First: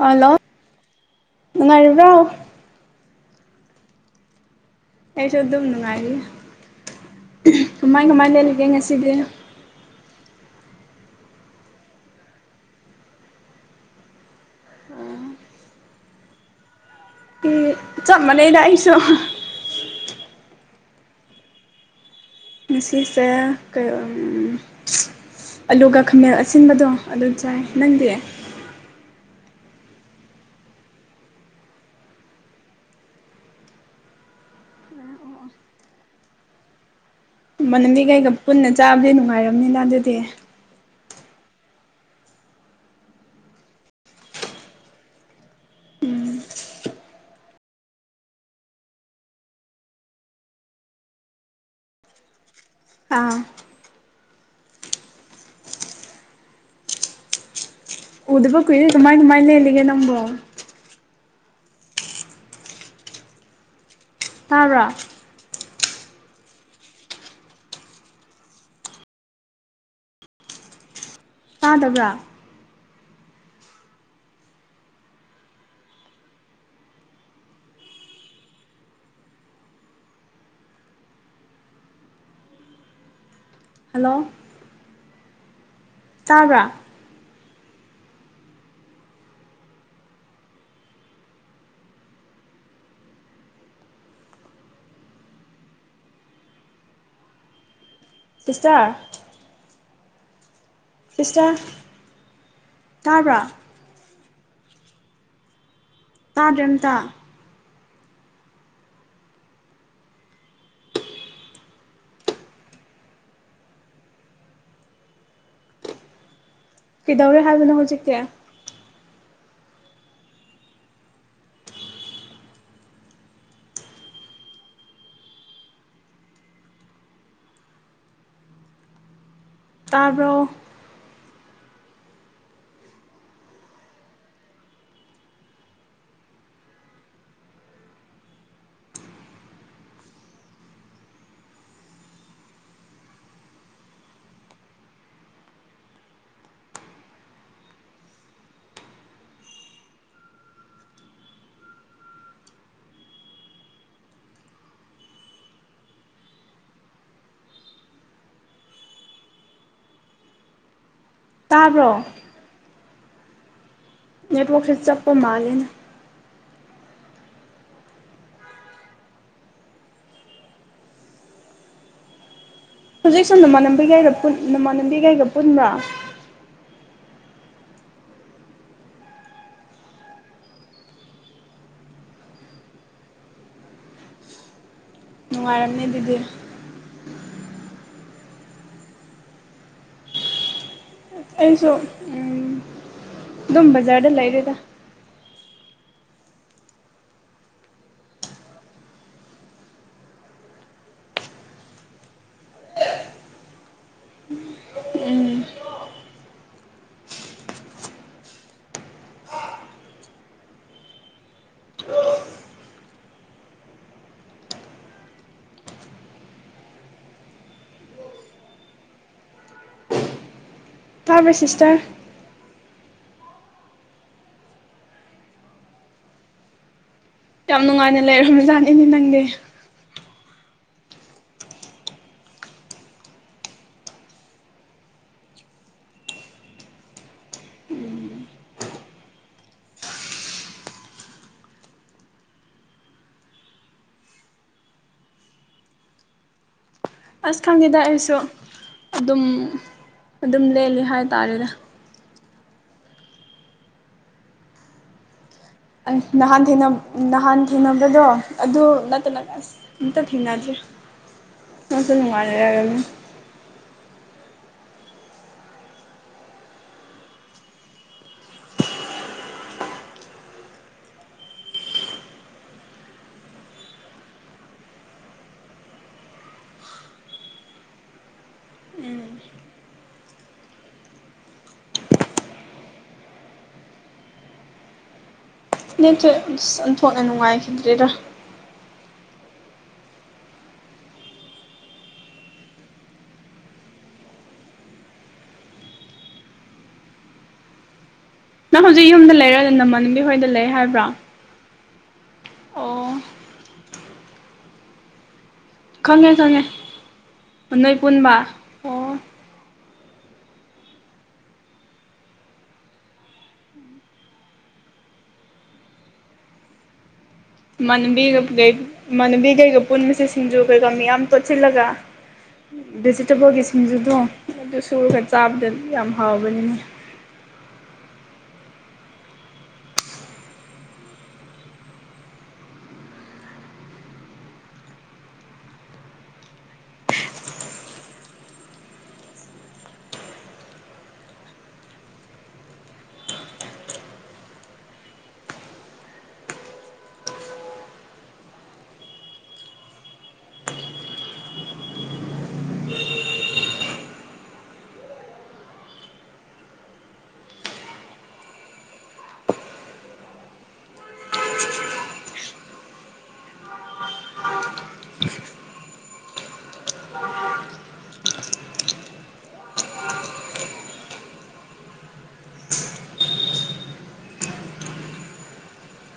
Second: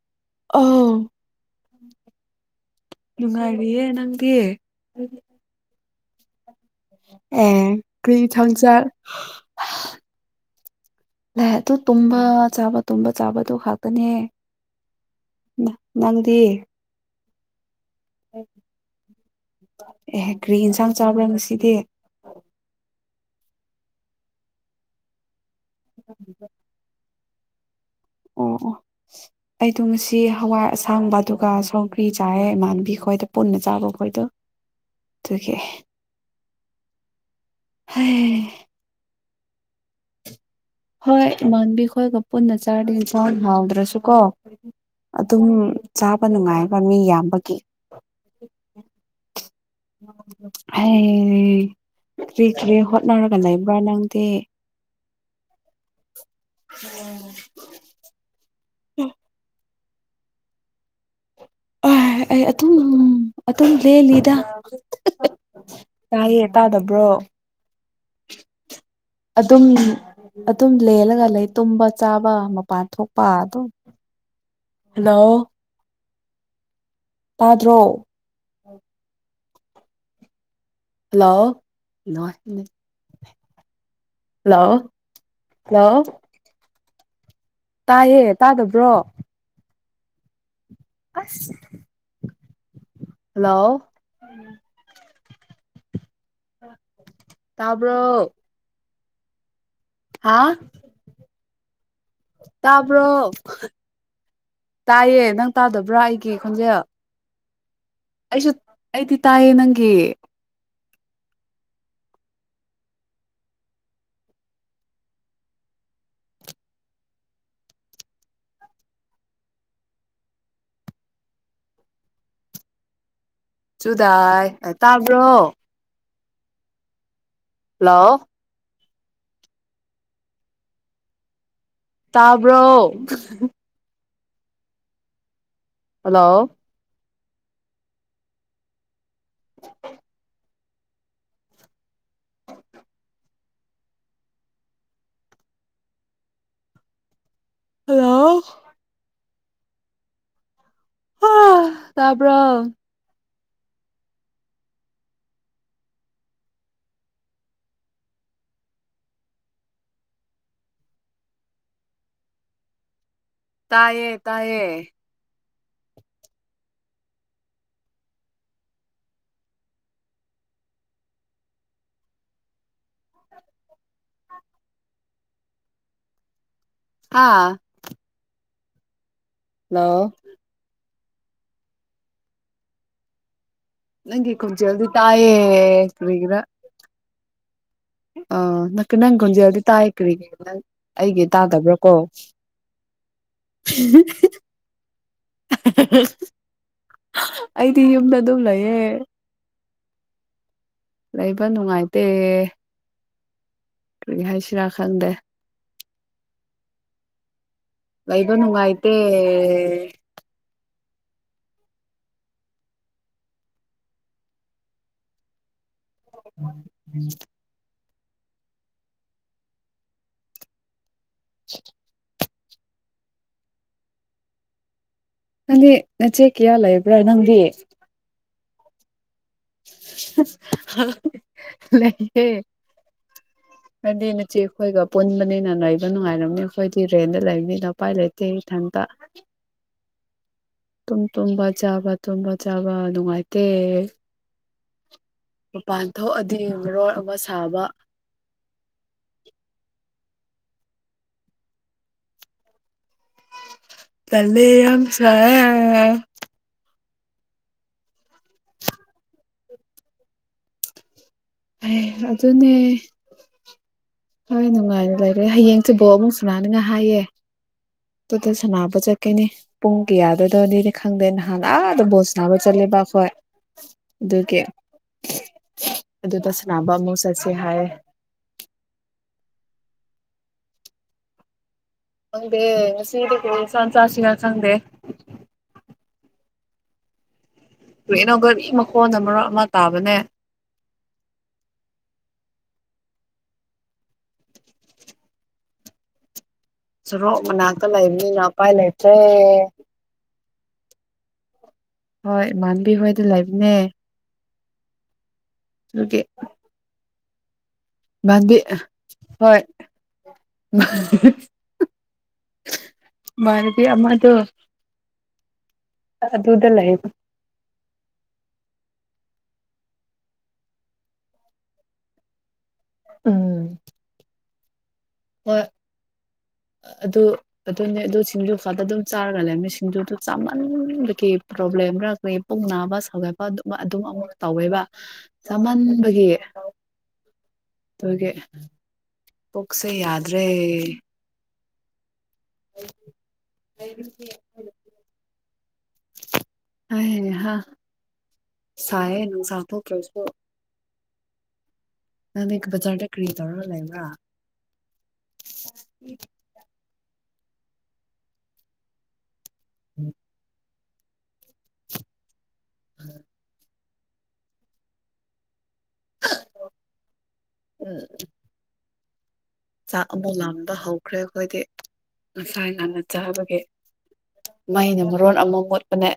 hello ꯑꯧ ꯉꯔꯤꯕ꯭ꯔꯣ ꯅꯨꯡꯉꯥꯏꯔꯤꯌꯦꯦ ꯅꯪꯗꯤ ꯑꯦ ꯆꯣꯗꯅꯅꯨꯡ ꯉꯔꯤ ꯑꯦ ꯀꯔꯤ ꯊꯪꯖ ꯉꯁꯤꯗꯤ ꯂ ꯑꯗꯨ ꯇꯨꯝꯕ ꯆꯥꯕ ꯇꯨꯝꯕ ꯆꯥꯕ ꯑꯗꯨ ꯈꯥꯛꯇꯅꯦ ꯅꯪꯗꯤ ꯎꯝ ꯆꯃꯅꯦꯗꯏꯁꯨꯣ ꯒꯥꯔꯤ ꯌꯦꯟꯁꯥꯡ ꯆꯥꯕ꯭ꯔꯥ ꯉꯁꯤꯗꯤ ꯉꯁꯤꯁꯦ ꯑꯂꯨꯒ ꯈꯥꯃꯦꯟ ꯑꯁꯤꯟꯕꯗꯣ ꯑꯗꯨ ꯆꯥꯏ ꯅꯪꯗꯤ ꯑꯣ ꯑꯩꯗꯣ ꯉꯁꯤ ꯍꯋꯥꯏ ꯑꯁꯥꯡꯕ ꯑꯗꯨꯒ ꯁꯧꯒ꯭ꯔꯤ ꯆꯥꯏꯌꯦꯦ ꯏꯃꯥꯟꯕꯤ ꯈꯣꯏꯗ ꯄꯨꯟꯅ ꯆꯥꯕ ꯈꯣꯏꯗꯣ ꯇꯗꯒꯤꯦ ꯃꯅꯝꯗꯤ ꯀꯩꯒ ꯄꯨꯟꯅ ꯆꯥꯕꯗꯤ ꯅꯨꯡꯉꯥꯏꯔꯝꯅꯤꯅ ꯑꯗꯨꯗꯤ ꯍꯣꯏ ꯏꯃꯥꯟꯕꯤꯈꯣꯏꯒ ꯄꯨꯟꯅ ꯆꯥꯔꯗꯤ ꯏꯟꯁꯥꯡ ꯍꯥꯎꯗ꯭ꯔꯁꯨ ꯀꯣ ꯑꯗꯨꯝ ꯆꯥꯕ ꯅꯨꯡꯉꯥꯏꯕ ꯃꯤ ꯌꯥꯝꯕꯒꯤ ꯑ [inaudible] ꯍ ꯀꯔꯤ ꯀ꯭ꯔꯤ ꯍꯣꯠꯅꯔꯒ ꯑꯥ ꯂꯩꯕ꯭ꯔꯥ ꯅꯪꯗꯤ ꯎꯝ [inaudible] ꯎꯗꯕ ꯀ ꯑꯗꯨꯃꯥꯏ ꯅꯨ ꯃꯥꯏꯅꯦ ꯂꯩꯒꯦ ꯅꯝꯕꯣ ꯑ ꯑꯩ ꯑꯗꯨꯝ ꯑꯗꯨꯝ ꯂꯦꯜꯂꯤꯗ ꯇꯥꯕ꯭ꯔꯥ ꯇꯥꯏꯌꯦ ꯇꯥꯗꯕ꯭ꯔꯣ ꯑꯗꯨꯝ ꯑꯗꯨꯝ ꯂꯂꯒ ꯂꯩ ꯇꯨꯝꯕ ꯇꯥꯗꯕ꯭ꯔꯥ ꯆꯥꯕ ꯃꯄꯥꯟ ꯊꯣꯛꯄ ꯑꯣ ꯍꯜꯂꯣ ꯄꯥꯗ꯭ꯔꯣ ꯍꯜꯂꯣ ꯍꯜꯂꯣ ꯍꯜꯂꯣ ꯇꯥꯕ꯭ꯔꯥ ꯇꯥꯏꯌꯦ ꯇꯥꯗꯕ꯭ꯔꯣ ꯍꯜꯂꯣ ꯇ [inaudible] ꯇꯁꯥ ꯍꯥ ꯁꯤꯁꯇꯔ ꯇꯄꯔ ꯇꯥꯕ꯭ꯔꯥ ꯇꯥꯏꯌꯦ ꯅꯪ ꯇꯥꯗꯕ꯭ꯔꯥ ꯑꯩꯒꯤ ꯇꯥꯗ꯭ꯔꯦ ꯈꯣꯟꯖꯦꯜ ꯑꯝꯇ ꯑꯩꯁꯨ ꯑꯩꯗꯤ ꯇꯥꯏꯦ ꯅꯪꯒꯤ ꯀꯗꯧꯔꯦ ꯍꯥꯅ ꯍꯖꯤꯀꯦ ꯆꯨꯗꯥꯥꯏ ꯇꯥꯕ꯭ꯔꯣ ꯍꯜꯂꯣ ꯇꯥꯔꯕꯣ ꯇꯥꯕ꯭ꯔꯣ ꯍꯜꯂꯣ ꯍꯜꯂꯣ ꯍ ꯇꯥꯕꯔꯣ ꯇꯥꯕ꯭ꯔꯣ ꯇꯥꯏꯌꯦ ꯅꯦꯠ ꯇꯥꯏꯌꯦ ꯋꯥꯛꯁꯦ ꯆꯞꯄ ꯃꯥꯂꯦꯅꯦ ꯍꯨꯖꯤꯛꯁꯨ ꯅꯃꯥꯟꯕꯤꯒꯩꯒ ꯄꯨꯟ ꯅꯃꯥꯟꯅꯕꯤꯒꯩꯒ ꯄꯨꯟꯕꯔꯣ ꯑꯥ ꯂꯣ ꯅꯪꯒꯤ ꯈꯖꯜꯗꯤ ꯇꯥꯏꯌꯦ ꯅꯨꯡꯉꯥꯏꯔꯝꯅꯤ ꯑꯗꯨꯗꯤ ꯀꯔ꯭ꯤꯒꯤꯔ ꯑ ꯅꯀ ꯅꯪ ꯒꯣꯟꯖꯦꯜꯗꯤ ꯇꯥꯏ ꯀꯔꯤꯒ ꯑꯩꯒꯤ ꯑꯩꯁꯨ ꯇꯥꯗꯕ꯭ꯔꯥꯀꯣ ꯎꯝ ꯑꯗꯨꯝ ꯕꯖꯥꯔꯗ ꯂꯩꯔꯦꯗ ꯑꯩꯗꯤ ꯌꯨꯝꯗ ꯑꯗꯨꯝ ꯂꯩꯌꯦ ꯂꯩꯕ ꯅꯨꯡꯉꯥꯏꯇꯦ ꯀꯔꯤ ꯍꯥꯏꯁꯤꯔꯥ ꯈꯪꯗꯦ ꯎꯝ ꯂꯩꯕ ꯅꯨꯑꯥꯏꯇꯦ ꯎꯝ ꯇꯥꯕꯔ꯭ ꯁꯤꯁꯇꯔ ꯅꯪꯗꯤ ꯅꯆꯦ ꯀꯌꯥ ꯂꯩ ꯌꯥꯝ ꯅꯨꯡꯉꯥꯏꯅ ꯂꯩꯔꯝꯕꯖꯥꯠꯅꯤꯅꯦ ꯅꯪꯗꯤ ꯂꯩꯌꯦ [inaudible] ꯍꯥꯏꯗꯤ ꯅꯆꯦ ꯈꯣꯏꯒ ꯄꯨꯟꯕꯅꯤꯅ ꯅꯩꯕ ꯅꯨꯡꯉꯥꯏꯔꯝꯅꯤ ꯈꯣꯏꯗꯤ ꯔꯦꯟꯗ ꯂꯩꯕꯅꯤꯅ ꯎꯄꯥꯏ ꯂꯩꯇꯦ ꯊꯪ [inaudible] [inaudible] ꯇꯨꯝ ꯇꯨꯝꯕ ꯆꯥꯕ ꯇꯨꯝꯕ ꯆꯥꯕ ꯅꯨꯡꯉꯥꯏꯇꯦ ꯃꯄꯥꯟ ꯊꯣꯛꯑꯗꯤꯔꯣ ꯑꯁ ꯈꯪꯗꯦꯗ ꯑꯩꯁꯨ ꯑꯗꯨꯝ ꯑꯗꯨꯝ ꯂꯦꯂꯦ ꯍꯥꯏꯇꯥꯔꯦꯗ ꯇꯜꯂꯦ ꯌꯥꯝꯁꯥꯌꯦ ꯑꯁ ꯅꯍꯥꯟꯅ ꯊꯦꯡꯅꯝ ꯅꯍꯥꯟ ꯊꯦꯡꯅꯕꯗꯣ ꯑꯗꯨ ꯅꯠꯇꯅ ꯑꯁ ꯑꯝꯇ ꯊꯦꯡꯅꯗꯔꯦ ꯑꯦ ꯉꯁꯨ ꯑꯗꯨꯅꯦ ꯅꯨꯡꯉꯥꯏꯅꯔꯒꯅꯤ ꯍꯣꯏ ꯅꯨꯡꯉꯥꯏꯅ ꯂꯩꯔꯦ ꯍꯌꯦꯡꯁꯤ ꯕꯣꯜ ꯃꯨꯛ ꯁꯥꯅꯥꯅꯤꯡꯉꯥꯏ ꯍꯥꯏꯌꯦ ꯇꯨꯗ ꯁꯥꯟꯅꯕ ꯆꯠꯀꯅꯤ ꯄꯨꯡ ꯀꯌꯥꯗꯣꯏꯗꯅꯤ ꯈꯪꯗꯦ ꯅꯍꯥꯟ ꯑꯥꯗ ꯕꯣꯜ ꯁꯥꯅꯥꯕ ꯆꯠꯂꯦꯕ ꯑꯈꯣꯏ ꯗꯨꯒꯤ [inaudible] ꯑꯗꯨꯗ ꯁꯅꯥꯕ ꯃꯨꯛ ꯆꯠꯁꯦ ꯍꯥꯏꯌꯦ ꯎꯝ ꯈꯪꯗꯦ ꯉꯥꯁꯤꯗꯤ ꯀꯔꯤ ꯏꯟꯁꯥꯡ ꯆꯥꯁꯤꯔ ꯈꯪꯗꯦ ꯅꯠꯇꯔꯦ ꯑꯁ ꯑꯣꯟꯊꯣꯛꯅ ꯅꯨꯡꯉꯥꯏ ꯀꯩꯅꯣ ꯒꯥꯔꯤ ꯃꯈꯣꯟ ꯑꯃ ꯃꯔꯛ ꯑꯃ ꯇꯥꯕꯅꯦ ꯁꯣꯔꯣꯛ ꯃꯅꯥꯛꯇ ꯂꯩꯝꯅꯤ ꯅꯪ ꯍꯧꯖꯤꯛ ꯌꯨꯝꯗ ꯂꯩꯔ ꯅꯃꯅꯕꯤ ꯍꯣꯏꯗ ꯂꯩ ꯍꯥꯏꯕ꯭ꯔꯣ ꯍꯣꯏ ꯃꯥꯟꯕꯤ ꯍꯣꯏ ꯗꯨ ꯂꯩꯞꯅꯦ ꯈꯪꯉꯦ ꯈꯉꯦ ꯕꯥꯟꯗꯤ ꯍꯣꯏ ꯃꯥꯔꯗꯤ ꯑꯃꯗꯣ ꯑꯗꯨꯗ ꯂꯩꯕ ꯃꯥꯟꯅꯕꯤꯒꯒꯩ ꯃꯥꯟꯅꯕꯤꯒꯩꯒ ꯄꯨꯟꯕꯁꯦ ꯁꯤꯡꯖꯨ ꯀꯩꯀꯥ ꯃꯤ ꯌꯥꯝ ꯇꯣꯠꯁꯤꯜꯂꯒ ꯚꯦꯖꯤꯇꯦꯕꯜꯒꯤ ꯎꯝ ꯁꯤꯡꯖꯗꯣ ꯑꯗꯨꯁ ꯇꯨꯔꯒ ꯍꯣꯏ ꯆꯥꯕꯗ ꯌꯥꯝ ꯍꯥꯎꯕꯅꯤꯅ ꯑꯗꯥ ꯑꯗꯨꯝ ꯆꯥꯔꯒ ꯂꯩ ꯃꯤ ꯁꯤꯡꯖꯨꯗꯨ ꯆꯥꯃꯟꯕꯒꯤ ꯄ꯭ꯔꯣꯕ꯭ꯂꯦꯝꯒ ꯑꯩꯈꯣꯏ ꯄꯨꯛ ꯅꯥꯕ ꯁꯧꯒꯠꯄ ꯗꯨꯝ ꯑꯗꯨꯝ ꯑꯃꯨꯛ ꯇꯧꯋꯦꯕ ꯆꯥꯃꯟꯕꯒꯤ ꯑꯗꯨꯒꯤ ꯐꯨꯛꯁꯦ ꯌꯥꯗ꯭ꯔꯦ [inaudible] ꯍꯥꯏꯌꯦꯅꯦ ꯍꯥ ꯁꯥꯏꯌꯦ ꯅꯨꯡꯁꯥ ꯊꯣꯛꯇ꯭ꯔꯥꯖꯨ ꯅꯪꯗꯤ ꯕꯖꯥꯔꯗ ꯀꯔꯤ ꯇꯧꯔꯥꯒ ꯂꯩꯕ꯭ꯔꯥ ꯎꯝ [unintelligible] ꯎꯝ [unintelligible] [inaudible] ꯎꯝ [unintelligible] [inaudible] ꯆꯥꯛ ꯑꯃꯨꯛ ꯂꯝꯕ ꯍꯧꯈ꯭ꯔꯦ ꯑꯈꯣꯏꯗꯤ ꯉꯁꯥꯏ ꯉꯟꯅ ꯆꯥꯕꯒꯤ ꯃꯩꯅ ꯃꯔꯣꯟ ꯑꯃ ꯃꯨꯠꯄꯅꯦ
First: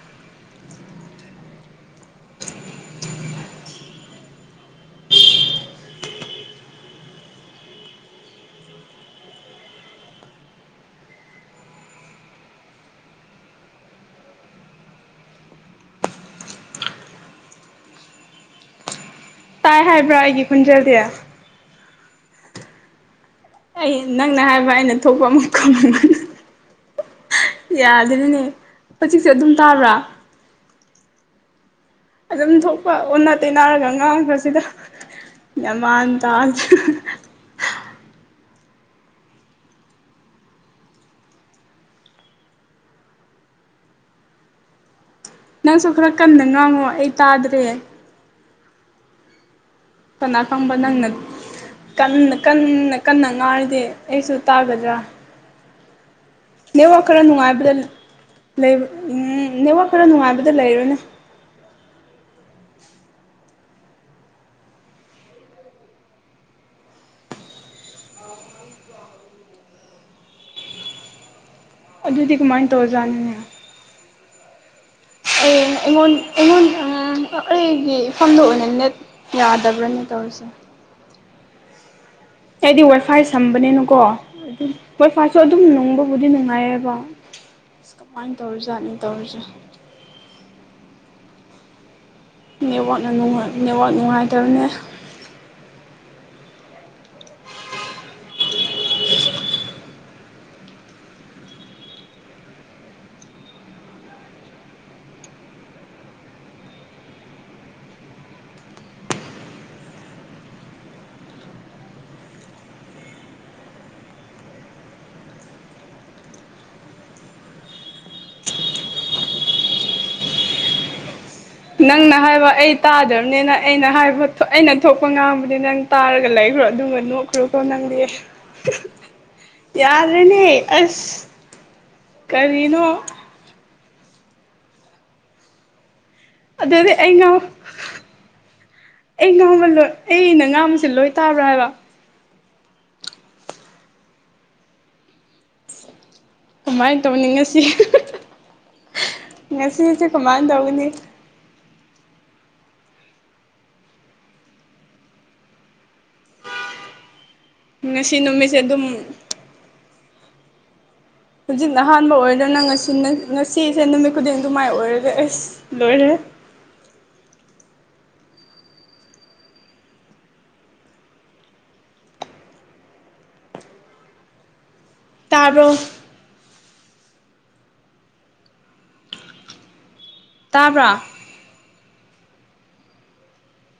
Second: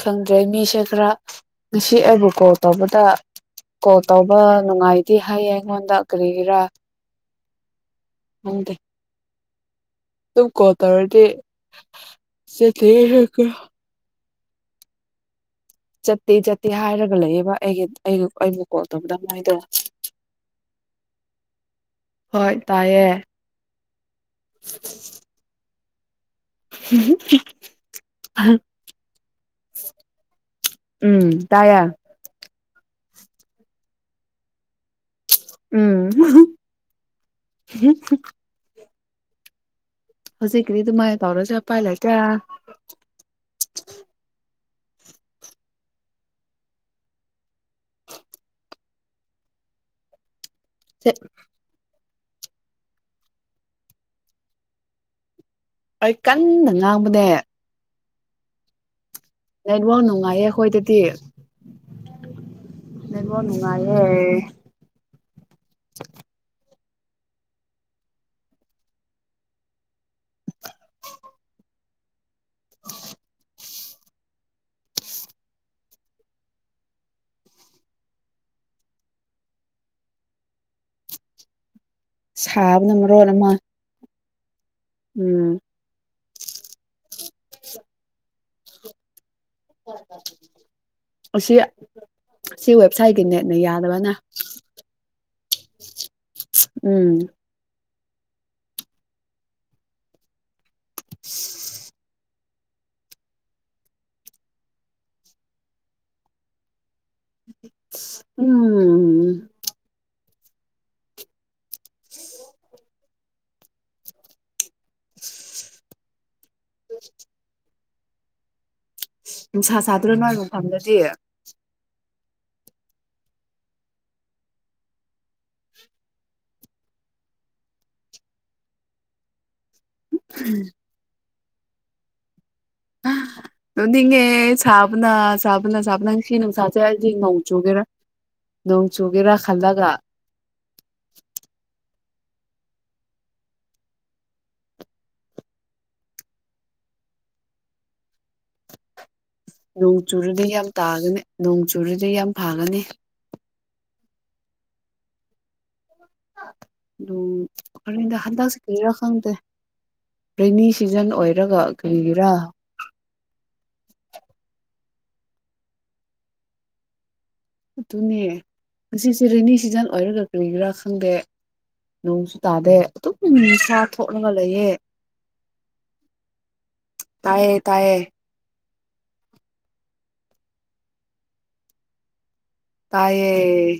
ꯈꯪꯗ꯭ꯔꯦ ꯃꯤꯁꯦ ꯈꯔ ꯉꯁꯤ ꯑꯩꯕꯨ ꯀꯣꯜ ꯇꯧꯕꯗ ꯀꯣꯜ ꯇꯧꯕ ꯅꯨꯡꯉꯥꯏꯇꯦ ꯍꯥꯏꯌꯦ ꯑꯩꯉꯣꯟꯗ ꯀꯔꯤꯒꯤꯔꯥ ꯈꯪꯗꯦ ꯇꯨꯡ ꯀꯣꯜꯇꯧꯔꯥꯗꯤ ꯆꯦꯛꯀꯤꯌꯤ ꯍꯦꯛꯇꯥ ꯆꯠꯇꯦ-ꯆꯠꯇꯦ ꯍꯥꯏꯔꯒ ꯂꯩꯌꯦꯕ ꯑꯩꯒꯤ-ꯑꯩꯒꯤ ꯑꯩꯕꯨ ꯀꯣꯜ ꯇꯧꯕꯗ ꯃꯣꯏꯗꯣ ꯇꯥꯏ ꯍꯥꯏꯕ꯭ꯔꯥ ꯑꯩꯒꯤ ꯈꯨꯟꯖꯦꯜꯗꯤ ꯍꯣꯏ ꯇꯥꯏꯌꯦ ꯑꯩ ꯅꯪꯅ ꯍꯥꯏꯕ ꯑꯩꯅ ꯊꯣꯛꯄ ꯑꯃꯥ ꯈꯨꯝ [unintelligible] ꯍꯤ-ꯍꯤ-ꯍꯤ ꯌꯥꯗꯦꯗꯥꯅꯦ ꯍꯨꯖꯤꯛꯖꯨ ꯑꯗꯨꯝ ꯇꯥꯕ꯭ꯔꯥ ꯎꯝ ꯇꯥꯏꯌꯦ ꯑꯨꯟꯊꯣꯛꯄ ꯑꯣꯟꯅ ꯇꯩꯅꯥꯔꯒ ꯉꯥꯡꯕꯖꯤꯗ ꯌꯥꯃꯥꯟ ꯇꯥ ꯍꯤꯡ-ꯍꯤꯡ-ꯍꯤꯡ ꯍꯧꯖꯤꯛ ꯀꯔꯤ ꯑꯗꯨꯃꯥꯏ ꯀꯧꯔꯥꯖꯤꯃꯥꯏ ꯄꯥꯏ ꯂꯩꯄ꯭ꯔꯥ ꯅꯪꯁꯨ ꯈꯔ ꯀꯟꯅ ꯉꯥꯡꯉꯣ ꯑꯩ ꯇꯥꯗ꯭ꯔꯦ ꯀꯅꯥ ꯈꯪꯕꯥ ꯅꯪꯅ ꯀꯟꯅ-ꯀꯟꯅ-ꯀꯟꯅ ꯉꯥꯏꯗꯦ ꯑꯩꯁꯨ ꯇꯥꯒꯥꯗ꯭ꯔꯥ ꯑꯩ ꯀꯟꯅ ꯅꯦꯋꯥꯛ ꯈꯔꯥ ꯉꯥꯡꯕꯅꯦ ꯅꯨꯡꯉꯥꯏꯕꯗ ꯂꯩꯕ ꯎꯝ ꯅꯦꯋꯥꯛ ꯅꯦꯠꯋꯥꯛ ꯈꯔ ꯅꯨꯡꯉꯥꯏꯌꯦ ꯅꯨꯡꯉꯥꯏꯕꯗ ꯂꯩꯔꯨꯅꯦ ꯑꯩꯈꯣꯏꯗꯗꯤ ꯅꯦꯠꯋꯥꯛ ꯅꯨꯡꯉꯥꯏꯌꯦ [inaudible] ꯑꯗꯨꯗꯤ ꯀꯃꯥꯏ ꯇꯧꯔꯥꯖꯥꯠꯅꯦ ꯑꯥ ꯑꯩꯉꯣꯟ-ꯑꯩꯉꯣꯟ ꯑꯥ ꯑꯩꯒꯤ ꯏꯐꯝꯗ ꯑꯣꯏꯅ ꯅꯦꯠ ꯌꯥꯗꯕ꯭ꯔꯥ ꯅꯦ ꯇꯧꯔꯤꯁꯦ ꯑꯦꯗꯤ ꯁꯥꯕꯅ ꯋꯥꯏꯐꯥꯏ ꯃꯔꯣꯟ ꯑꯃ ꯁꯝꯕꯅꯤꯅꯦꯀꯣ ꯑꯗꯨꯝꯋꯥꯏꯐꯥꯏꯁꯨ ꯎꯝ ꯑꯗꯨꯝ ꯅꯨꯡꯕꯨꯗꯤ ꯅꯨꯡꯉꯥꯏꯌꯦꯕ ꯀꯃꯥꯏ ꯇꯧꯔꯤꯖꯥꯠꯅꯤ ꯇꯧꯔꯤꯖꯦ ꯑꯁꯤ ꯁꯤ ꯅꯦꯠꯋꯥꯛꯅ ꯋꯦꯕꯁꯥꯏꯗꯤ ꯅꯨꯡꯉꯥꯏ ꯅꯦꯠꯅ ꯅꯦꯠꯋꯥꯛ ꯌꯥꯗꯕꯅ ꯅꯨꯡꯉꯥꯏꯇꯕꯅꯦ ꯎꯝ [inaudible] [inaudible] ꯎꯝ [inaudible] ꯑ [inaudible] ꯅꯨꯡꯁꯥ ꯁꯥꯗ꯭ꯔꯥ ꯅꯣꯏ ꯃꯐꯝꯗꯗꯤ ꯅꯪꯅ ꯍꯥꯏꯕ ꯑꯩ ꯇꯥꯗꯝꯅꯤꯅ ꯑꯩꯅ ꯍꯥꯏꯕ ꯊꯣꯛ ꯑꯩꯅ ꯊꯣꯛꯄ ꯉꯥꯡꯕꯅꯦ ꯅꯪ ꯇꯥꯔꯒ ꯂꯩ ꯣ ꯑꯗꯨꯒꯝꯕ ꯅꯣꯛꯈ꯭ꯔꯣꯀꯣ ꯅꯪꯗ ꯌꯥꯗꯦꯅꯦ ꯑꯁ [inaudible] ꯀꯔꯤꯅꯣ ꯑꯗꯨꯅꯤꯡꯉꯦ ꯁꯥꯕꯅ ꯁꯥꯕꯅ ꯁꯥꯕꯅ ꯁꯤ ꯁꯥꯖꯩ ꯑꯗꯨꯗꯤ ꯍꯥꯏꯁꯤ ꯑꯩ ꯉꯧ ꯉꯥꯎ ꯆꯨꯒꯦꯔꯥ ꯅꯣꯡ ꯑꯩ ꯆꯨꯒꯦꯔꯥ ꯉꯥꯃ ꯈꯜꯂꯒ ꯂꯣꯏ ꯑꯩꯅ ꯉꯥꯡꯁꯦ ꯂꯣꯏ ꯇꯥꯕ꯭ꯔꯥ ꯍꯥꯏꯕ ꯀꯃꯥꯏꯅ ꯇꯧꯅꯤꯡꯉꯁꯤ ꯅꯣꯡ ꯆꯨꯔꯨꯗꯤ ꯌꯥꯝ ꯇꯥꯒꯅꯤ ꯅꯣꯡ ꯆꯨꯨꯔꯨꯗꯤ ꯌꯥꯝ ꯐꯥꯒꯅꯤ ꯀꯗ ꯉꯁꯤ ꯅꯨꯃꯤꯠꯁꯦ ꯍꯟꯗꯛꯁꯤ ꯑꯗꯨꯝ ꯀꯩꯔ ꯈꯪꯗꯦ ꯔꯅꯤꯁ ꯍꯧꯖꯤꯛ ꯑꯍꯥꯟꯕ ꯑꯣꯏꯔꯅ ꯉ ꯁꯤꯁꯦ ꯅꯨꯃꯤꯠ ꯈꯨꯗꯤꯡ ꯑꯗꯨ ꯃꯥꯏ ꯑꯣꯏꯔꯒꯦ ꯑꯩꯁ ꯂꯣꯏꯔꯦ ꯑꯗꯨꯅꯦ ꯉꯁꯤꯁꯦ ꯔꯦꯅꯤ ꯁꯤꯖꯟ ꯑꯣꯏꯔꯒ ꯀꯔꯤꯒꯤꯔꯥ ꯈꯪꯗꯦ ꯅꯣꯡꯁꯨ ꯇꯥꯗꯦ ꯑꯗꯨꯝ ꯅꯤꯁꯥ ꯊꯣꯛꯂꯒ ꯂꯩꯌꯦ ꯇꯕꯔꯣ ꯇꯥꯏꯌꯦ ꯇꯥꯌꯦ ꯇꯥꯕ꯭ꯔꯥ ꯇꯌꯦꯌꯦ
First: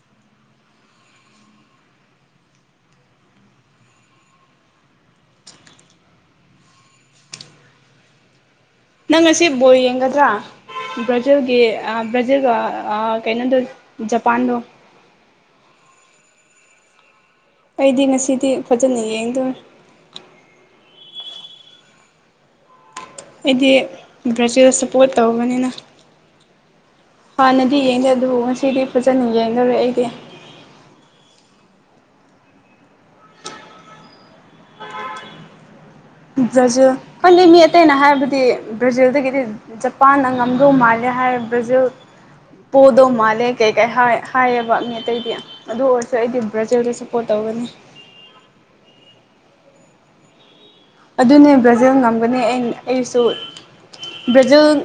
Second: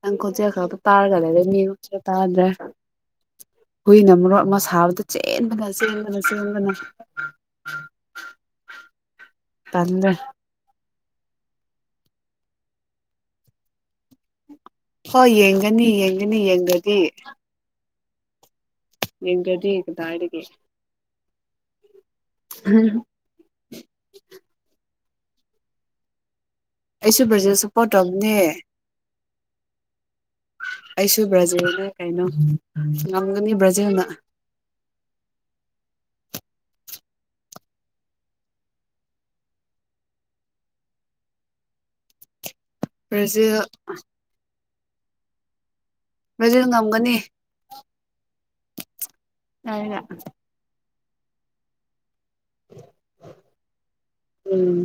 ꯌꯥꯝꯪ ꯀꯣꯏꯆꯦ ꯈ ꯇꯥꯔꯒꯗꯦꯗ ꯇꯗ꯭ꯔꯦ ꯍꯨꯏꯅ ꯃꯔꯣ ꯑꯃ ꯁꯥꯕꯗ ꯆꯦꯟꯕꯅ ꯆꯦꯟꯕꯅ ꯆꯦꯟꯕꯅ ꯅꯪ ꯉ ꯑꯁꯤ ꯕꯣꯏ ꯇꯜꯂꯦ ꯌꯦꯡꯒꯗ꯭ꯔꯥ ꯕ꯭ꯔꯥꯖꯤꯜꯒꯤ ꯕ꯭ꯔꯥꯖꯤꯜꯒ ꯀꯩꯅꯣꯗꯣ ꯖꯄꯥꯟꯗꯣ ꯍꯣꯏ ꯌꯦꯡꯒꯅꯤ ꯌꯦꯡꯒꯅꯤ ꯌꯦꯡꯒꯗꯤ ꯑꯩꯗꯤ ꯉꯁꯤꯗꯤ ꯐꯖꯅ ꯌꯦꯡꯗꯣꯏꯔ ꯌꯦꯡꯗ꯭ꯔꯗꯤ ꯀꯗꯥꯏꯗꯒꯤ ꯎꯝ ꯑꯩꯗꯤ ꯕ꯭ꯔꯥꯖꯤꯜꯗ ꯁꯞꯄꯣꯔꯠ ꯇꯧꯕꯅꯤꯅ ꯑꯩꯁꯨ ꯕ꯭ꯔꯥꯖꯤꯜ ꯍꯥꯟꯅꯗꯤ ꯁꯞꯄꯣꯔꯠ ꯌꯦꯡꯗꯦ ꯇꯧꯕꯅꯦ ꯑꯗꯨꯕꯨ ꯉꯁꯤꯗꯤ ꯐꯖꯅ ꯌꯦꯡꯗꯔꯦ ꯑꯩꯗꯤ ꯑꯩꯁꯨ ꯕ꯭ꯔꯥꯖꯤꯜꯅꯦ ꯀꯩꯅꯣ ꯉꯝꯒꯅꯤ ꯕ꯭ꯔꯥꯖꯤꯜꯅ [unintelligible] [inaudible] ꯕ꯭ꯔꯥꯖꯤꯜ ꯑꯩꯈꯣꯏꯂꯤ ꯃꯤ ꯑꯇꯩꯅ ꯍꯥꯏꯔꯕꯗꯤ ꯕ꯭ꯔꯥꯖꯤꯜꯗꯒꯤꯗꯤ ꯖꯄꯥꯟꯅ ꯉꯝꯗꯧ ꯃꯥꯜꯂꯦ ꯍꯥꯏꯔ ꯕ꯭ꯔꯖꯤꯜ ꯄꯣꯗꯧ ꯃꯥꯜꯂꯦ ꯕ꯭ꯔꯥꯖꯤꯜ ꯀꯩꯀꯩ ꯍꯥꯏꯌꯦꯕ ꯃꯤ ꯑꯇꯩꯗꯤ ꯑꯗꯨ ꯑꯣꯏꯔꯁꯨ ꯑꯩꯗꯤ ꯕ꯭ꯔꯥꯖꯤꯜ ꯕ꯭ꯔꯥꯖꯤꯜꯗ ꯉꯝꯒꯅꯤ ꯁꯞꯄꯣꯔꯠ ꯇꯧꯒꯅꯤ ꯑ [inaudible] ꯑꯗꯨꯅꯦ ꯕ꯭ꯔꯥꯖꯤꯜ ꯉꯝꯒꯅꯤ ꯑꯩꯁꯨ ꯕ꯭ꯔꯥꯖꯤꯜ ꯎꯝ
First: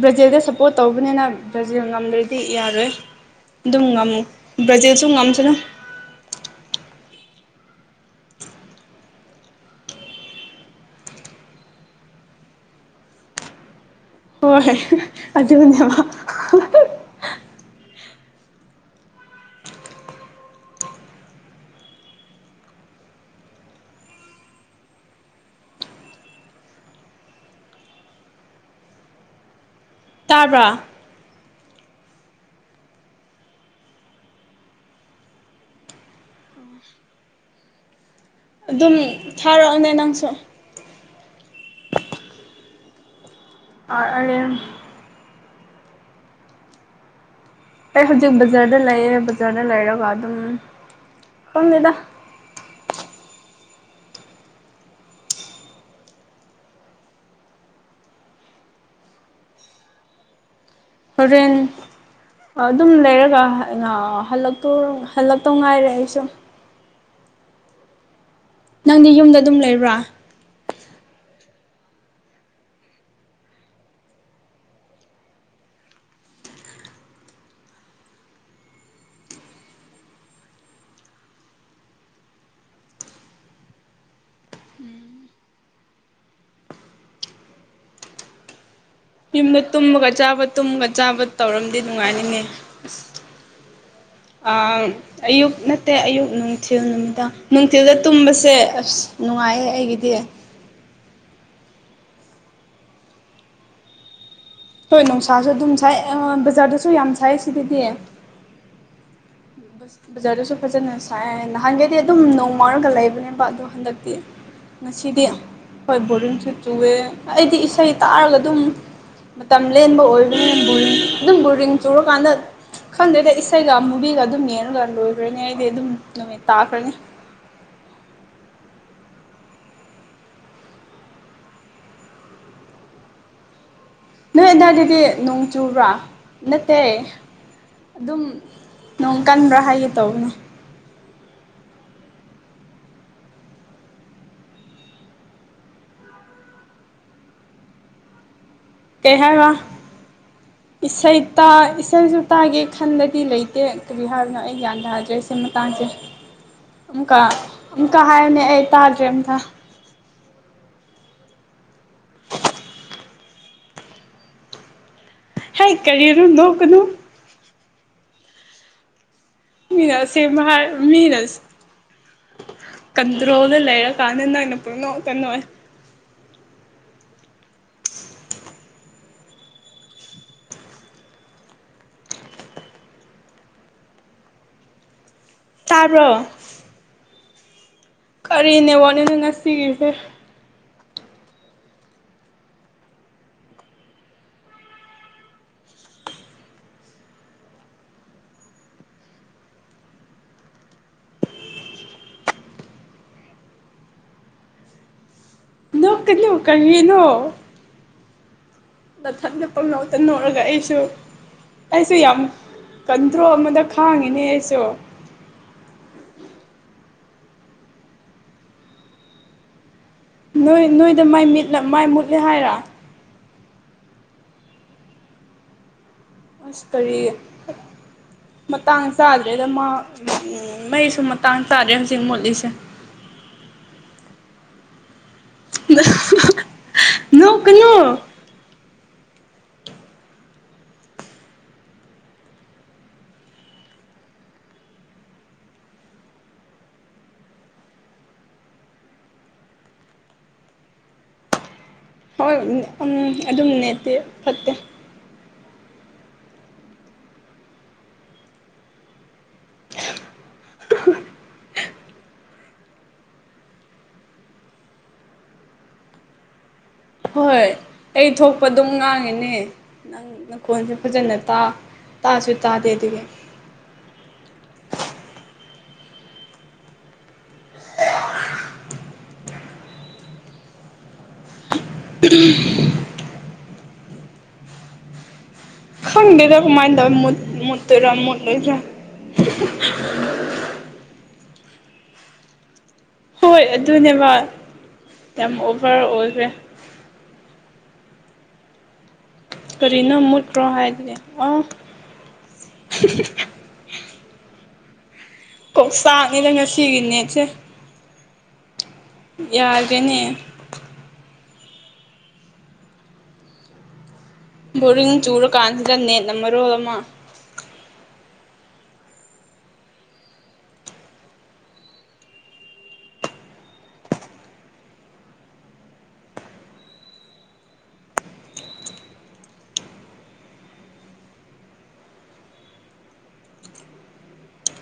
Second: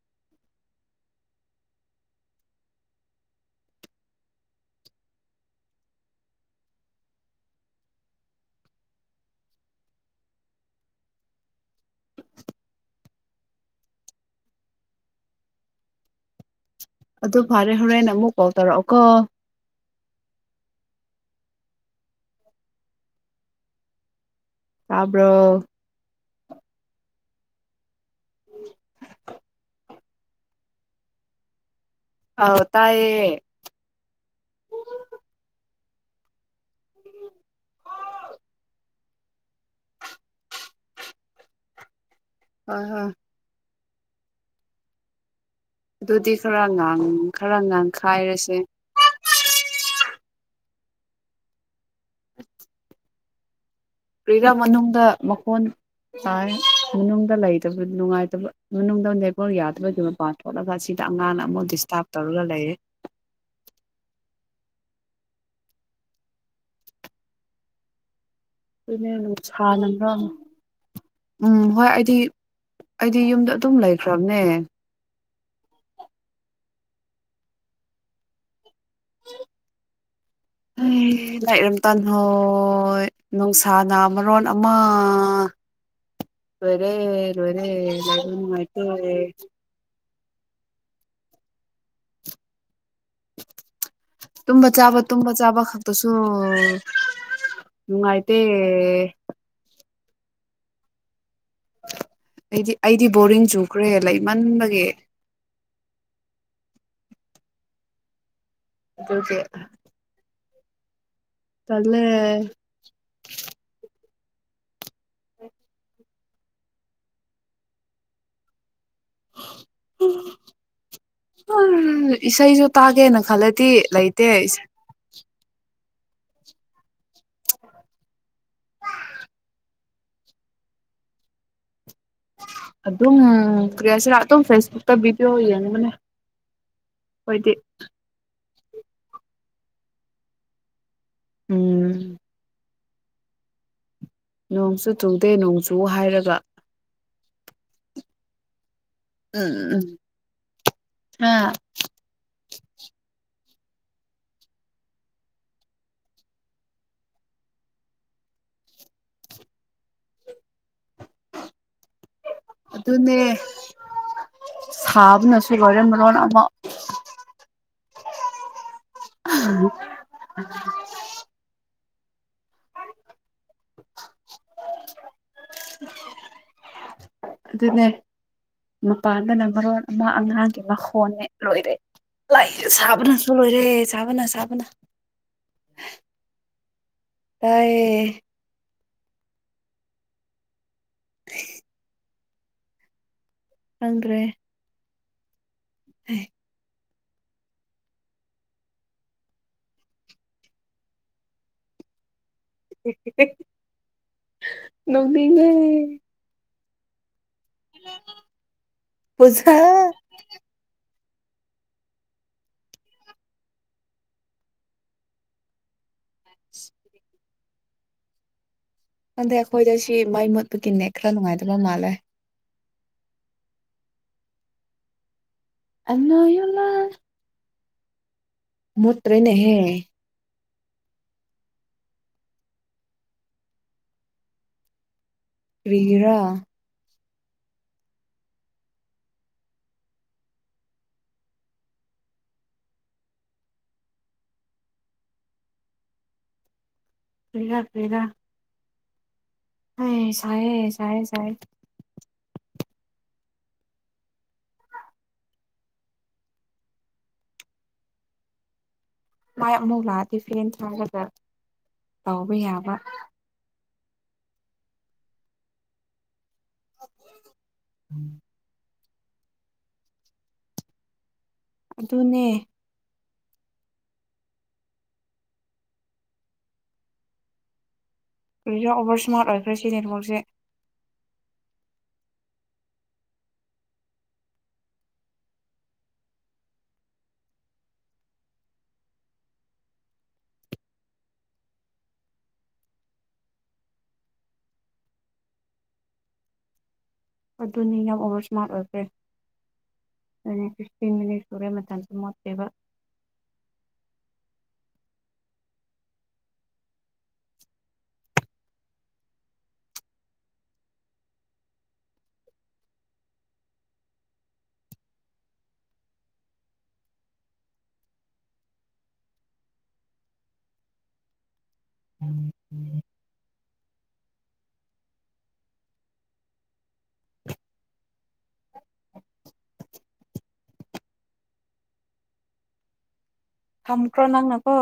ꯕ꯭ꯔꯥꯖꯤꯜꯗ ꯁꯞꯄꯣꯔꯠ ꯇꯧꯕꯅꯤꯅ ꯕ꯭ꯔꯥꯖꯤꯜ ꯉꯝꯗ꯭ꯔꯗꯤ ꯌꯥꯔꯣꯏ ꯑꯗꯨꯝ ꯉꯝꯃꯨ ꯕ꯭ꯔꯥꯖꯤꯜꯁꯨ ꯉꯝꯁꯤꯅ ꯍꯣꯏ ꯍꯣꯏ ꯑꯗꯨꯕꯨꯅꯦꯕ ꯐꯥꯎ ꯇꯧꯔꯛꯑꯣꯀꯣ ꯇꯥꯕ꯭ꯔꯣ [unintelligible] [inaudible] ꯇꯥꯕ꯭ꯔꯥ ꯑꯥꯎ ꯇꯌꯦ ꯎ ꯍꯥꯎ ꯑꯗꯨꯝ ꯊꯥꯔꯛꯑꯅꯦ ꯅꯪꯁꯨ ꯑ [inaudible] [unintelligible] ꯑ ꯑ [inaudible] ꯑꯗꯨꯗꯤ ꯈꯔꯉꯥꯡꯪ ꯑꯩ ꯍꯧꯖꯤꯛ ꯕꯖꯥꯔꯗ ꯂꯩꯌꯦ ꯕꯖꯥꯔꯗ ꯂꯩꯔꯒ ꯑꯗꯨꯝ ꯈꯪꯃꯦꯦꯗ ꯄꯔꯤꯔꯝ ꯃꯅꯨꯡꯗ ꯃꯈꯣꯟ ꯇꯥꯏ ꯃꯅꯨꯡꯗ ꯂꯩꯇꯕ ꯅꯨꯡꯉꯥꯏꯇꯕ ꯃꯅꯨꯡꯗꯦꯛꯥꯎ ꯌꯥꯗꯕꯒꯤ ꯄꯥꯂ ꯆꯁꯤ ꯍꯣꯔꯦꯟ ꯑꯗꯨꯝ ꯂꯩꯔꯒ ꯍꯜꯂꯛ ꯑꯗꯨ ꯍꯜꯂꯞꯛꯇꯧ ꯉꯥꯏꯔꯦ ꯑꯩꯁꯨ ꯅꯪꯗꯤ ꯀꯅꯦ ꯌꯨꯝꯗ ꯑꯗꯨꯝ ꯂꯩꯕ꯭ꯔꯥ ꯁꯥꯅꯕꯅꯕ꯭ꯔ ꯎꯝ ꯍꯣꯏ ꯑꯩꯗꯤ ꯑꯩꯗꯤ ꯌꯨꯝꯗ ꯑꯗꯨꯝ ꯂꯩꯈ꯭ꯔꯕꯅꯦ [inaudible] ꯂꯥꯏꯔꯝ ꯇꯥꯟꯍꯣꯏ ꯅꯨꯡꯁꯥ ꯃꯔꯣꯟ ꯑꯃ [inaudible] ꯂꯣꯏꯔꯦ ꯂꯣꯏꯔꯦ ꯂꯩꯕ ꯅꯨꯡꯉꯥꯏ ꯌꯨꯝꯗ ꯇꯨꯝꯃꯒ ꯆꯥꯕ ꯇꯨꯝꯃꯒ ꯆꯥꯕ ꯇꯧꯔꯝꯗꯤ ꯅꯨꯡꯉꯥꯏꯅꯤꯡꯉ ꯇꯨꯝꯕ ꯆꯥꯕ ꯑꯁ [inaudible] ꯇꯨꯝꯕ ꯑꯌꯨꯛ ꯆꯥꯕ ꯅꯠꯇꯦ ꯈꯛꯇꯁꯨ ꯑꯌꯨꯛ ꯅꯨꯡꯊꯤꯜ ꯅꯨꯃꯤꯗꯥꯡ ꯅꯨꯡꯊꯤꯜꯗ ꯅꯨꯡꯉꯥꯏꯇꯦ ꯇꯨꯝꯕꯁꯦ ꯑꯁ ꯅꯨꯡꯉꯥꯏ ꯃꯥꯏꯌꯦ ꯑꯩꯒꯤꯗꯤ ꯑꯩꯗꯤ ꯑꯩꯗꯤ ꯕꯣꯔꯤꯡ ꯆꯨꯈ꯭ꯔꯦ ꯂꯩ ꯍꯣꯏ ꯅꯨꯡꯁꯥꯁꯨ ꯑꯗꯨꯝ ꯁꯥꯏ ꯕꯖꯥꯔꯗꯁꯨ ꯌꯥꯝ ꯁꯥꯏ ꯁꯤꯗꯗꯤ ꯑꯗꯨꯒꯤ ꯕꯖꯥꯔꯗꯁꯨ ꯐꯖꯅ ꯁꯥꯏ ꯅꯍꯥꯟꯒꯩꯗꯤ ꯇꯜꯂꯦ ꯑꯗꯨꯝ ꯅꯣꯡ ꯃꯥꯥꯎꯔꯒ ꯂꯩꯕꯅꯦꯕ ꯑꯗꯣ ꯍꯟꯗꯛꯇꯤ ꯉꯁꯤꯗꯤ ꯍꯣꯏ ꯕꯣꯔꯤꯡꯁꯨꯦ ꯆꯨꯑꯦ ꯑꯩꯗꯤ ꯏꯁꯩ ꯇꯥꯔꯒ ꯑꯗꯨꯝ ꯃꯇꯝ ꯂꯦꯟꯕ ꯑꯣꯏꯕꯅꯤꯅ ꯕꯨꯔꯤꯡ ꯑꯗꯨꯝ ꯕꯨꯔꯤꯡ ꯆꯨꯔꯀꯥꯟꯗ ꯏꯁꯩꯁꯨ ꯈꯪꯗꯦ ꯇꯥꯒꯦꯅ ꯏꯁꯩꯦ ꯈꯜꯂꯗꯤ ꯀꯝꯃꯕꯤ ꯀ ꯂꯩꯇꯦ ꯑꯗꯨꯝ ꯌꯦꯒ ꯂꯣꯏꯈ꯭ꯔꯅꯤ ꯑꯩꯗꯤ ꯑꯗꯨꯝ ꯅꯨꯃꯤꯠ ꯇꯥꯈ꯭ꯔꯅꯤ ꯑꯗꯨꯝ ꯀꯔꯤ ꯍꯥꯏꯁꯤꯔꯥ ꯑꯗꯨꯝ ꯅꯣꯏ ꯐꯦꯁꯕꯨꯛꯇ ꯑꯗꯨꯗꯥꯋꯥꯏꯒꯤꯗꯤ ꯚꯤꯗꯤꯑꯣ ꯅꯣꯡ ꯆꯨꯕ꯭ꯔꯥ ꯌꯦꯡꯕꯅꯦ ꯅꯠꯇꯦ ꯑꯩꯈꯣꯏꯗꯤ ꯑꯗꯨꯝ ꯅꯣꯡ ꯀꯟꯕ꯭ꯔꯥ ꯍꯥꯏꯒꯦ ꯇꯧꯕꯅꯦ ꯎꯝ ꯅꯣꯡ ꯆꯨ ꯆꯨꯗꯦ ꯅꯣꯡ ꯆꯨ ꯍꯥꯏꯔꯒ ꯀꯩ ꯍꯥꯏꯕ ꯎꯝ ꯎꯝ ꯏꯁꯩ ꯍꯥ ꯇ ꯏꯁꯩ ꯁꯨ ꯇꯥꯒꯦ ꯈꯟꯗꯗꯤ ꯂꯩꯇꯦ ꯀꯔꯤ ꯍꯥꯏꯕꯅꯣ ꯑꯩ ꯒ꯭ꯌꯥꯟ ꯇꯥꯖ꯭ꯔꯦ ꯁꯤ ꯃꯇꯥꯡꯁꯦ ꯑꯝꯀ ꯑꯃꯨꯀ ꯍꯥꯏꯅꯦ ꯑꯩ ꯇꯥꯗ꯭ꯔꯦ ꯑꯝꯇ ꯑꯗꯨꯅꯦ ꯊꯥꯕꯅꯁꯨ ꯍꯩ ꯂꯣꯏꯔꯝꯕ ꯂꯣꯟ ꯀꯔꯤꯔꯣ ꯑꯃ ꯅꯣꯛꯀꯅꯨ ꯃꯤꯅ ꯑꯁꯦꯡꯕ ꯍꯥꯏꯔꯒ ꯃꯤꯅ ꯀꯟꯗ꯭ꯔꯣꯗ ꯂꯩꯔ ꯀꯥꯟꯅ ꯅꯪꯅ ꯄꯨꯅꯣꯛꯇ ꯅꯣꯛ ꯑꯦ [inaudible] ꯑꯗꯨꯅꯦ ꯃꯄꯥꯟꯗꯅ ꯃꯔꯣꯟ ꯑꯃ ꯑꯉꯥꯡꯒꯤ ꯃꯈꯣꯟꯅꯦ ꯂꯣꯏꯔꯦ ꯂꯥꯛꯏꯔꯦ ꯁꯥꯕꯅꯁꯨ ꯂꯣꯏꯔꯦ ꯁꯥꯕꯅ ꯁꯥꯕꯅ ꯇꯕ꯭ꯔꯣ ꯇꯌꯦ ꯀꯔꯤ ꯅꯦꯠꯋꯛꯔꯠ ꯉꯁꯤꯒꯤꯁꯦ [inaudible] ꯑꯗ꯭ꯔꯦ [inaudible] ꯍꯦ ꯍꯦ ꯅꯣꯛꯅꯤꯡꯉꯦ ꯅꯣꯛꯀꯅꯨ ꯀꯔꯤꯅꯣ ꯃꯊꯟꯗ ꯑꯣꯖꯥ ꯄꯪꯅꯣꯛꯇ ꯅꯧꯛꯔꯒ ꯑꯩꯁꯨ ꯑꯩꯁꯨ ꯌꯥꯝ ꯀꯟꯊ꯭ꯔꯣ ꯑꯃꯗ ꯈꯥꯡꯉꯤꯅꯦ ꯑꯩꯁꯨ [inaudible] ꯍꯟꯗꯩ ꯑꯩꯈꯣꯏꯗ ꯁꯤ ꯃꯥꯏ ꯅꯣꯏ ꯃꯨꯠꯄꯒꯤꯅꯦ ꯅꯣꯏꯗ ꯈꯔ ꯃꯥꯏ ꯃꯤꯠꯂ ꯅꯨꯡꯉꯥꯏꯗꯕ ꯃꯥꯏ ꯃꯥꯜꯂꯦ ꯃꯨꯠꯂꯦ ꯍꯥꯏꯔ ꯑꯩ ꯅꯣ ꯑꯁ ꯀꯔꯤ ꯃꯇꯥꯡ ꯆꯥꯗ꯭ꯔꯦꯗ ꯃꯨꯠꯇ꯭ꯔꯦꯅꯦꯍꯦ ꯃꯥ ꯎꯝ ꯃꯩꯁꯨ ꯃꯇꯥꯡ ꯇꯥꯔꯦ ꯍꯧꯖꯤꯛ ꯃꯣꯠꯂꯤꯁꯦ ꯀꯔꯤꯔꯥ ꯅꯣꯛꯀꯂꯨ [unintelligible] ꯑꯁ ꯁꯥꯏꯌꯦ ꯁꯥꯏꯌꯦ ꯁꯥꯏ ꯍꯣꯏ ꯎꯝ ꯑꯗꯨꯝ ꯅꯦꯠꯇꯦ ꯐꯠꯇꯦ ꯃꯥꯏ ꯑꯃꯨ ꯂꯥꯛꯑꯗꯤ ꯐ꯭ꯔꯦꯟ ꯊꯥꯕꯗ ꯇꯧꯕ ꯌꯥꯕ ꯍꯣꯏ ꯍꯣꯏ ꯑꯩ ꯊꯣꯛꯄ ꯑꯗꯨꯝ ꯉꯥꯡꯉꯤꯅꯦ ꯅꯪ ꯅꯈꯣꯟꯁꯦ ꯐꯖꯅ ꯇꯥ ꯑꯗꯨꯅꯦ ꯇꯥꯁꯨ ꯇꯥ ꯗꯦꯗꯨꯒꯦ ꯀꯔꯤꯥ ꯑꯣꯕꯔ ꯏꯁꯃꯥꯔꯠ ꯑꯣꯏꯈ꯭ꯔꯦ ꯁꯤ ꯅꯦꯠꯋꯥꯛꯁꯦ ꯇ [unintelligible] ꯈꯪꯗꯦꯗ ꯀꯃꯥꯏꯅ ꯇꯧꯋꯤ ꯃꯨ ꯃꯨꯠꯇꯣꯏꯔꯥ ꯃꯨꯠꯂꯣꯏꯗꯔꯥ [inaudible] ꯍꯣꯏ ꯑꯗꯨꯅꯦꯕ ꯌꯥꯝ ꯑꯣꯚꯔ ꯑꯣꯏꯈ꯭ꯔꯦ ꯑꯗꯨꯅꯤ ꯌꯥꯝ ꯑꯣꯕꯔ ꯏꯁꯃꯥꯔꯠ ꯑꯣꯏꯈ꯭ꯔꯦ ꯀꯔꯤꯅ ꯃꯨꯠꯄ ꯑꯗꯨꯅꯦ ꯐꯤꯐꯇꯤꯟ ꯍꯥꯏꯗꯤ ꯃꯤꯅꯤꯠ ꯁꯨꯔꯦ ꯃꯇꯝꯁꯨ ꯃꯣꯠꯇꯦꯕ ꯀꯣꯛꯆꯛꯅꯤꯅ ꯉꯁꯤꯒꯤ ꯅꯦꯠꯁꯦ ꯌꯥꯗꯦꯅꯦ ꯕꯣꯔꯤꯡ ꯆꯨꯔ ꯀꯥꯥꯟꯁꯤꯗ ꯅꯦꯠ ꯅꯃꯔꯣꯜ ꯑꯃ [inaudible] ꯊꯝꯈ꯭ꯔꯣ ꯅꯪꯅꯀꯣ